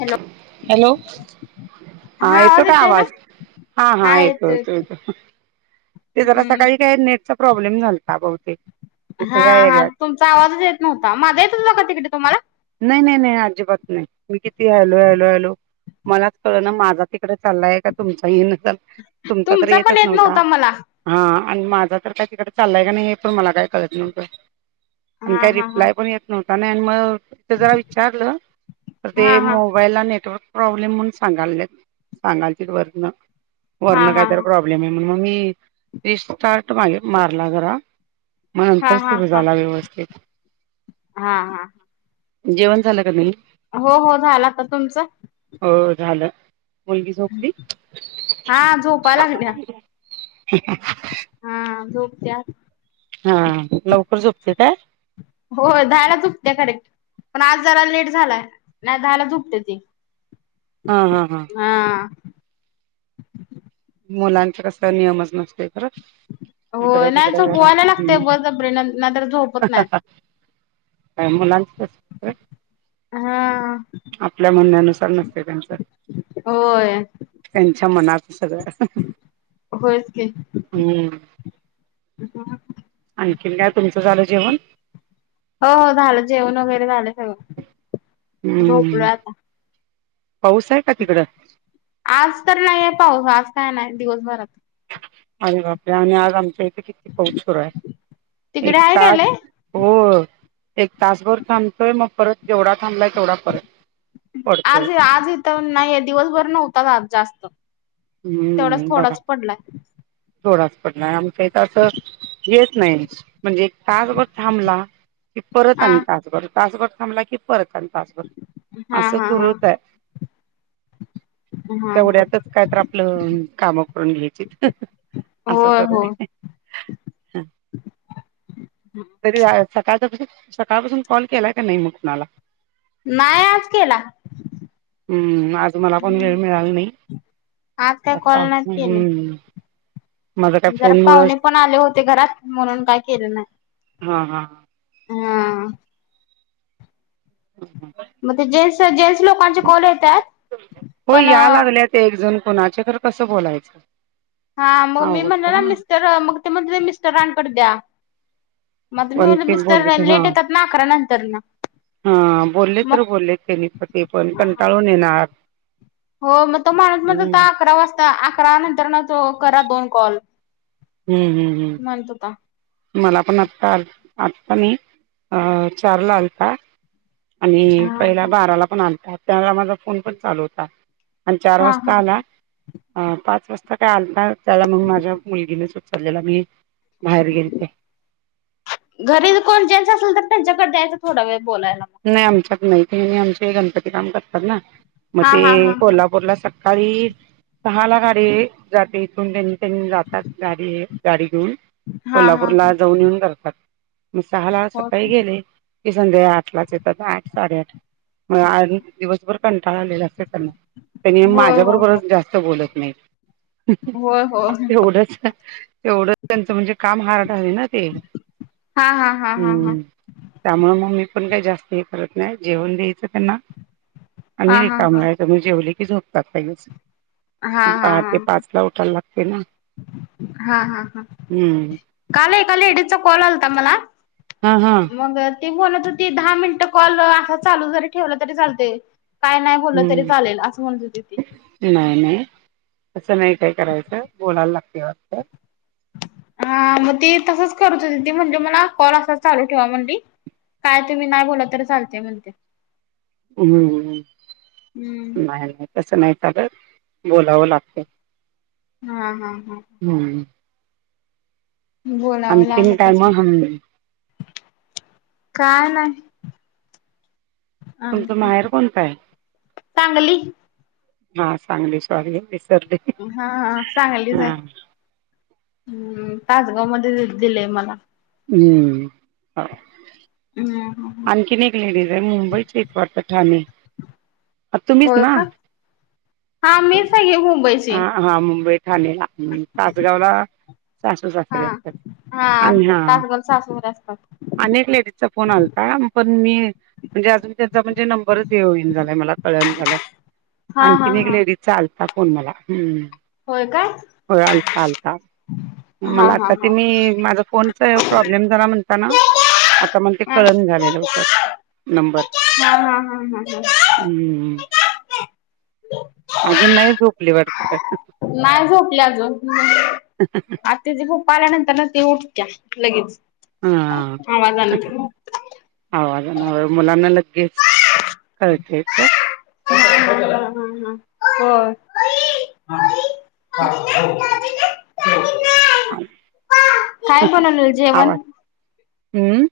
Hello hello! हा येतो काय आवाज? हा हा येतो येतोय येतो येतोय येतो. ते जरा हम्म सकाळी काय नेटचा प्रॉब्लेम झालता बहुतेक. इथं हा ह्या हा एरियात तुमचा आवाजच येत नव्हता. माझा येत होता का तिकडे तुम्हाला? नाही नाही नाही अजिबात नाही मी किती हॅलो हॅलो हॅलो मलाच कळ ना माझा तिकडे चाललाय का तुमचा येन झाला तुमचा तर पण येतच येत नव्हता. मला हा आणि माझा तर काय तिकडे चाललाय का नाही हे पण मला काय कळत नव्हतं. आणि हा काही हा हा रिप्लाय पण येत नव्हता नाही आणि मग ते जरा विचारलं तर हा ते मो हा मोबाईला नेटवर्क प्रॉब्लेम म्हणून सांगायला सांगालतीत वर्ण हा वर्ण हा काहीतरी प्रॉब्लेम प्रॉब्लेम आहे म्हणून मी रिस्टार्ट मारला जरा. मग हा नंतर हा सुरू हा झाला व्यवस्थित. हा हा जेवण झालं का नाही? हो हो झाला आता तुमचं? हो झालं. मुलगी झोपली? हा झोपा लागल्या ह [inaudible] हा झोपली आताच. हा लवकर झोपते काय? हो दहाला झोपत्या करेक्ट. पण आज जरा लेट झालाय नाही तर दहा ला झोपते ती. हां हां हा मुलांचे कसं काय नियमच नसते. हो इकडे नाही तिकड जरा. झोपवायला लागते बळजबरी नाही तर झोपत नाहीत का मुलांचं [inaudible] हा... आपल्या म्हणण्यानुसार नसते त्यांचं, होय त्यांच्या मनात सगळं- होयच की. हम्म तस [inaudible] आणखीन काय तुमचं झालं जेवण? हो हो झालं जेवण वगैरे झालं सगळं झोपतोय हम्म आता. पाऊस आहे का तिकडं? आज तर नाहीये पाऊस, आज काय नाही दिवसभरात. आणि बापरे आणि आज आमच्या इथे किती पाऊच सुरू आहे एक तिकडे आहे काय तास लय? हो एक तासभर थांबतोय मग परत जेवढा थांबलाय तेवढा परत पडतोय आज आज इथ नाहीये दिवसभर नव्हता आज जास्त तेवढाच हम्म बघा थोडाच पडलाय थोडाच पडला आमच्या इथ असं हेच नाही म्हणजे एक तासवर थांबला कि परत हा आणि तासभर तासभर थांबला की परत आणि तासभर हा असं हा हा सुरूच हाय हा हा तेवढ्यातच काय तर आपलं काम करून घ्यायचीत असं होय होय. आहे ह तरी सकाळच्यापासून सकाळपासून कॉल केलाय का नाही मग कुणाला नाय आज केला हू आज मला पण वेळ मिळाला नाही आज काय कॉल नाहीत हू केले जरा पाहुणे पण आले होते घरात म्हणून काय केलं नाय हा हा हा हू [inaudible] मग ते जेंट्स जेंट्स लोकांचे कॉल येत्यात पण ते एक जण कुणाचे खर कसं बोलायचं हा मग मी म्हणलं ना मिस्टर मग ते म्हणत्यात मिस्टरांकड द्या मग मी पण म्हटलं ते मिस्टर बोलले तर हा लेट येतात ना अकरा नंतर न हा बोलले तर बोलले तेनी प ते पण कंटाळून येणार हो म तो माणूस म्हणत हम्म होता अकरा वाजता अकरा नंतरन तो करा दोन कॉल हू हू हू म्हणत होता मला पण आत्ता आत्ता नई चारला आलता आणि हा पहिला बाराला पण आलता त्यावेळेला माझा फोन पण चालू होता आणि चार हा वाजता हा आला अ पाच वाजता काय आलता त्यावेळेला मग माझ्या मुलगीनेच उचललेला मी बाहेर गेलते घरी कोण जेन्स असल तर त्यांच्याकड द्यायचं थोडा वेळ बोलायला मग नाही आमच्यात नाही तेनी आमचे हे गणपती काम करतात ना हा हा मते हा हा कोल्हापूरला सकाळी सहाला गाडी जाते इथून त्यांनी जातात गाडीये गाडी घेऊन हा हा कोल्हापूरला जाऊन येऊन करतात म सहाला सकाळी गेले की संध्याकाळी आठ लाच येत आठ साडेआठ म आले की दिवसभर कंटाळ आलेला असतय त्यांना त्यांनी होय माझ्या हो बरोबरच जास्त बोलत नाहीत होय एवढच एवढच त्यांचं म्हणजे काम हार्ड हाय ना ते हा हा हा हा हा त्यामुळ मग मी काही जास्त हे करत नाही जेवण द्यायचं त्यांना आणि हा रिकाम हा व्हायचं म जेवले की झोपतात लगेच हा हा हा पहाटे पाच ला उठायला लागते ना हा हा हा हा हू काल एका लेडीजचा कॉल आलता मला हा हा मंग ती बोलत होती दहा मिनिट कॉल असा चालू जरी ठेवला तरी चालतय काय नाही बोललं तरी हम्म चालेल असं म्हणत होती ती नाही नाही तसं नाही काय करायचं बोलायला लागते वाटत हा म ती तसंच करत होती ती म्हटली मला कॉल असा चालू ठेवा म्हटली काय तुम्ही नाही बोला तर चालते म्हणते. हम्म हम्म नाही तसं नाही चालंत बोलावं लागत. हा हा हा हम्म बोलावं आणखीन लागत काय असेल. मग? काय नाय तुमचं आम्ही माहेर कोणतं आहे? सांगली. हा सांगली सॉरी. विसरले हा हा चांगली हा झाली. हम्म तासगाव मध्ये दिलंय मला. हम्म हो हम् आणखीन एक लेडीज आहे, मुंबईच्यात आहे वाटतं ठाणे तुम्हीच होय ना? का हा मीच हाय की मुंबईची. हा हा मुंबई ठाणे ना. तासगाव ला सासू सासरे असतात. आणि हा तासगावात सासू सासरे असतात. आणि एक लेडीज चा फोन आलता. ह पण मी म्हणजे अजून त्यांचा म्हणजे नंबरच हे होईना झालायं मला कळणा झालाय. हा हा हा तिचा आलता फोन मला. होय काय हो अआलता आलता हा मला हा आता हा. तेन्ही माझा फोन झाल्यावर प्रॉब्लेम झाला ना म्हणता आता मग ते हा कळना झालेलं लवकर, नंबर, हा हा हा हा. अजून नाही झोपली वाटते. नाय झोपली अजून, [inaudible] आता तिचे पप्पा आल्यानंतर ना ती उठते लगेच आवाज आवाजान. आवाज मुलांना लगेच कळते. [inaudible] [inaudible] हां काय बनवलेलं जेवाय? हम्म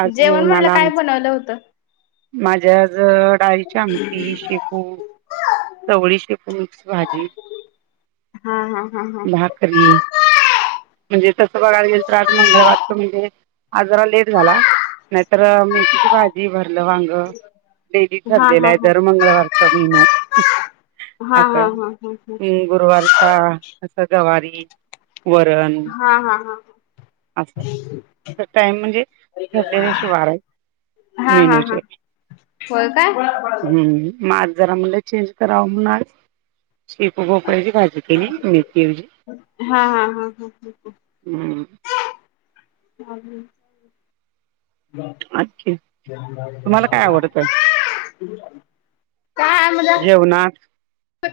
आज जेवनाला आलं होत. माझ्या ज डाळीची आमठी शेपू, चवळी, शेपू मिक्स भाजी हा हा हा हा. भाकरी‌. म्हणजे तसं बघाला गेल तर आज मंगळवार तर म्हणजे आज जरा लेट झाला. नाहीतर मेथीची भाजी, भरलं वांग, डेली हा हा ठरलेले हा. दर मंगळवारचा मेनु, हा हा हा हा हा हम्म गुरुवारचा असं गवारी, वरण, हा हा हा हा असं अस टाइम म्हणजे ठरलेलं अशे वार. हा हा हा मेनूचे होय काय. म आज जरा म्हणलं चेंज करावं म्हणुन आज शेपूगोकाळची भाजी केली मेथी ऐवजी. हा हा. हां हां ह ह. हम्म. [unintelligible] आणखी तुम्हाला काय आवडतंय [unintelligible] म्हणजे जेवलात.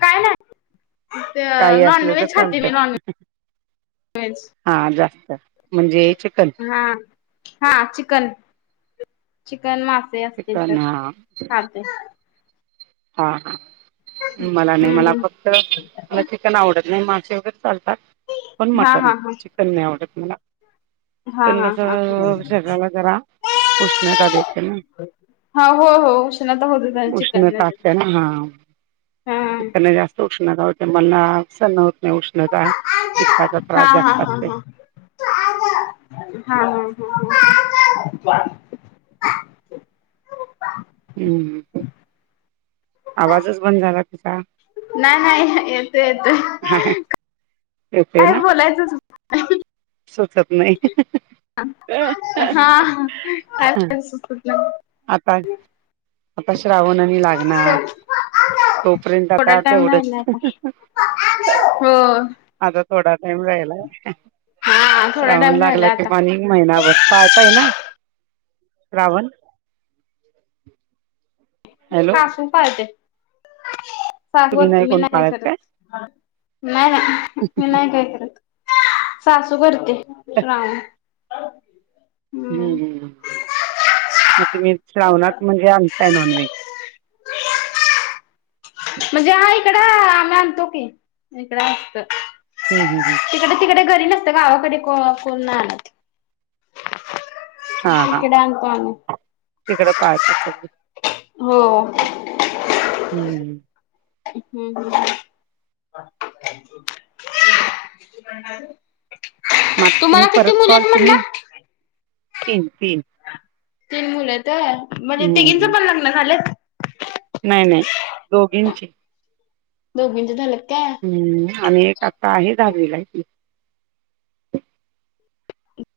काय नाही ते काही नॉन असलं तर व्हेज खाती मी चालतंय नॉन व्हेज. व्हेज. हा जास्त म्हणजे चिकन हा हा चिकन, चिकन मासे असतील तर चिकन हा खाते. हा हा. मला नाही मला हम्म फक्त मला चिकन आवडत नाही, मासे वगैरे चालतात. पण हा मटन, हा हा चिकन नाही आवडत मला. हा चिकन हा कस हा शरीराला जरा उष्णता देते ना. हा हो हो उष्णता होत त्यांन चिकन हिट मध्ये असते न हा. हा चिकनला जास्त उष्णता होते, मला सहन होत नाही उष्णता. हा पित्ताचा हा हा त्रास हा जास्त असतो. हा हा हा. हा हंम. आवाजच बंद झाला तुझा. नाही नाही येतो येतोय, येतोय काय ना बोलायचं सुचत नाही. सुचत नाही. हा काय बोलायचं सुचत नाही. आता, आता श्रावणानी लागणार. नाही. तोपर्यंत थोडा आता टाइम राहिला आता. तेवढंच. हो आता थोडा टाईम राहिलाय, हा थोडा श्रावण टाइम लागला राहिला की आता. पाणी महिनाभर, पाळताय ना श्रावण. हॅलो सासू पाळते. सासू तुम्ही करते मी कोण नाही पाळत काय करत, नाही ना मी नाय काय करत. सासू करती, श्रावण. हम्म हंम हंम मग तुमी श्रावणात म्हणजे, आणताय नॉन व्हेज. म्हणजे हा इकड आम्ही आणतो की, इकडं असत हंम हंम हंम. तिकडे तिकडे घरी नसतं, गावाकडे कोण नाही आणत. हा हा इकडे आणतो आम्ही हा तिकडं पाळतात सगळे. हो हम्म ह. श्रीखंड आहे. मग आता तुम्ही परत कॉल, म्हणला? तुम्ही तीन तीन तीन मुलं आहेत काय, म्हणजे हम्म तीघींचं पण लग्न झालेत. नाही नाही, दोघींची. दोघींचे झालेत काय हू आणि एक आता आहे दहावीला हाय ती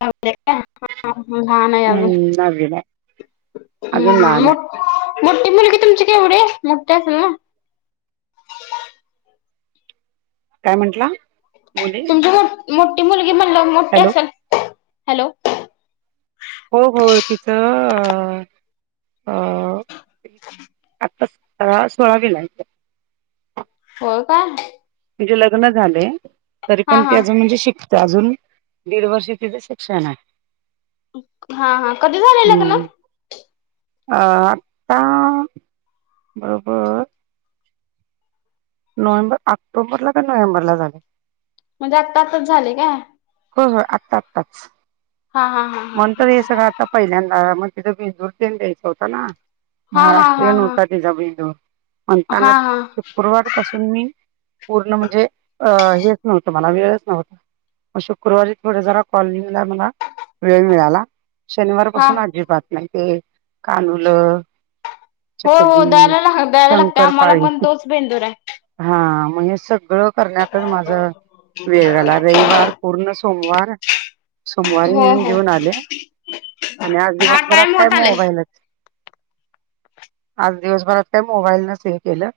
दहावीला आहे काय म लहान आहे अजून हम्म दहावीला आहे अजून लहान आहे मोठी मोठी मुलगी तुमची केवढी हे मोठी असेल ना काय म्हंटला मुली तुमची मो मोठी मुलगी म्हणाल्यावर मोठी हॅलो असल हॅलो हो हो तिचं अ अ आ सोळावीला हाय होय का तिज लग्न झालय तरी हा पण ती हा अजून म्हणजे शिक ते अजून दीड वर्ष तिच शिक्षण हाय हा हा कधी झालय लग्न हम्म अ आता बरोबर नोव्हेंबर ऑक्टोबरला का नोव्हेंबरला झालय म्हणजे आता आताच झालंय काय होय होय आत्ता आत्ताच हा हा हा हा म्हणून हा तर हे सगळं आता पहिल्यांदा मग तिथं बेंदूर तेन द्यायचं होत ना हा हा हा महाराष्ट्रीयन हा होता तिचा बेंदूर म्हणताना हा हा शुक्रवार पासून मी पूर्ण म्हणजे अ हेच नव्हतं मला वेळच नव्हता म शुक्रवारी थोढ जरा कॉलिंगला मला वेळ मिळाला शनिवार हा पासून अजिबात नाही ते कानूलं हो हो चकली द्यायला लाग द्यायला लागत आम्हाला शंकरपाळी पण तोच बेंदूर हाय हा म हे सगळं करण्यातच माझ वेळ झाला रविवार पूर्ण सोमवार सोमवारी हो नेऊन हो देऊन आले आणि आज हा दिवसभरात टाइम काय होत आलंय. मोबाईल आज दिवसभरात काय मोबाईल नच हे केलं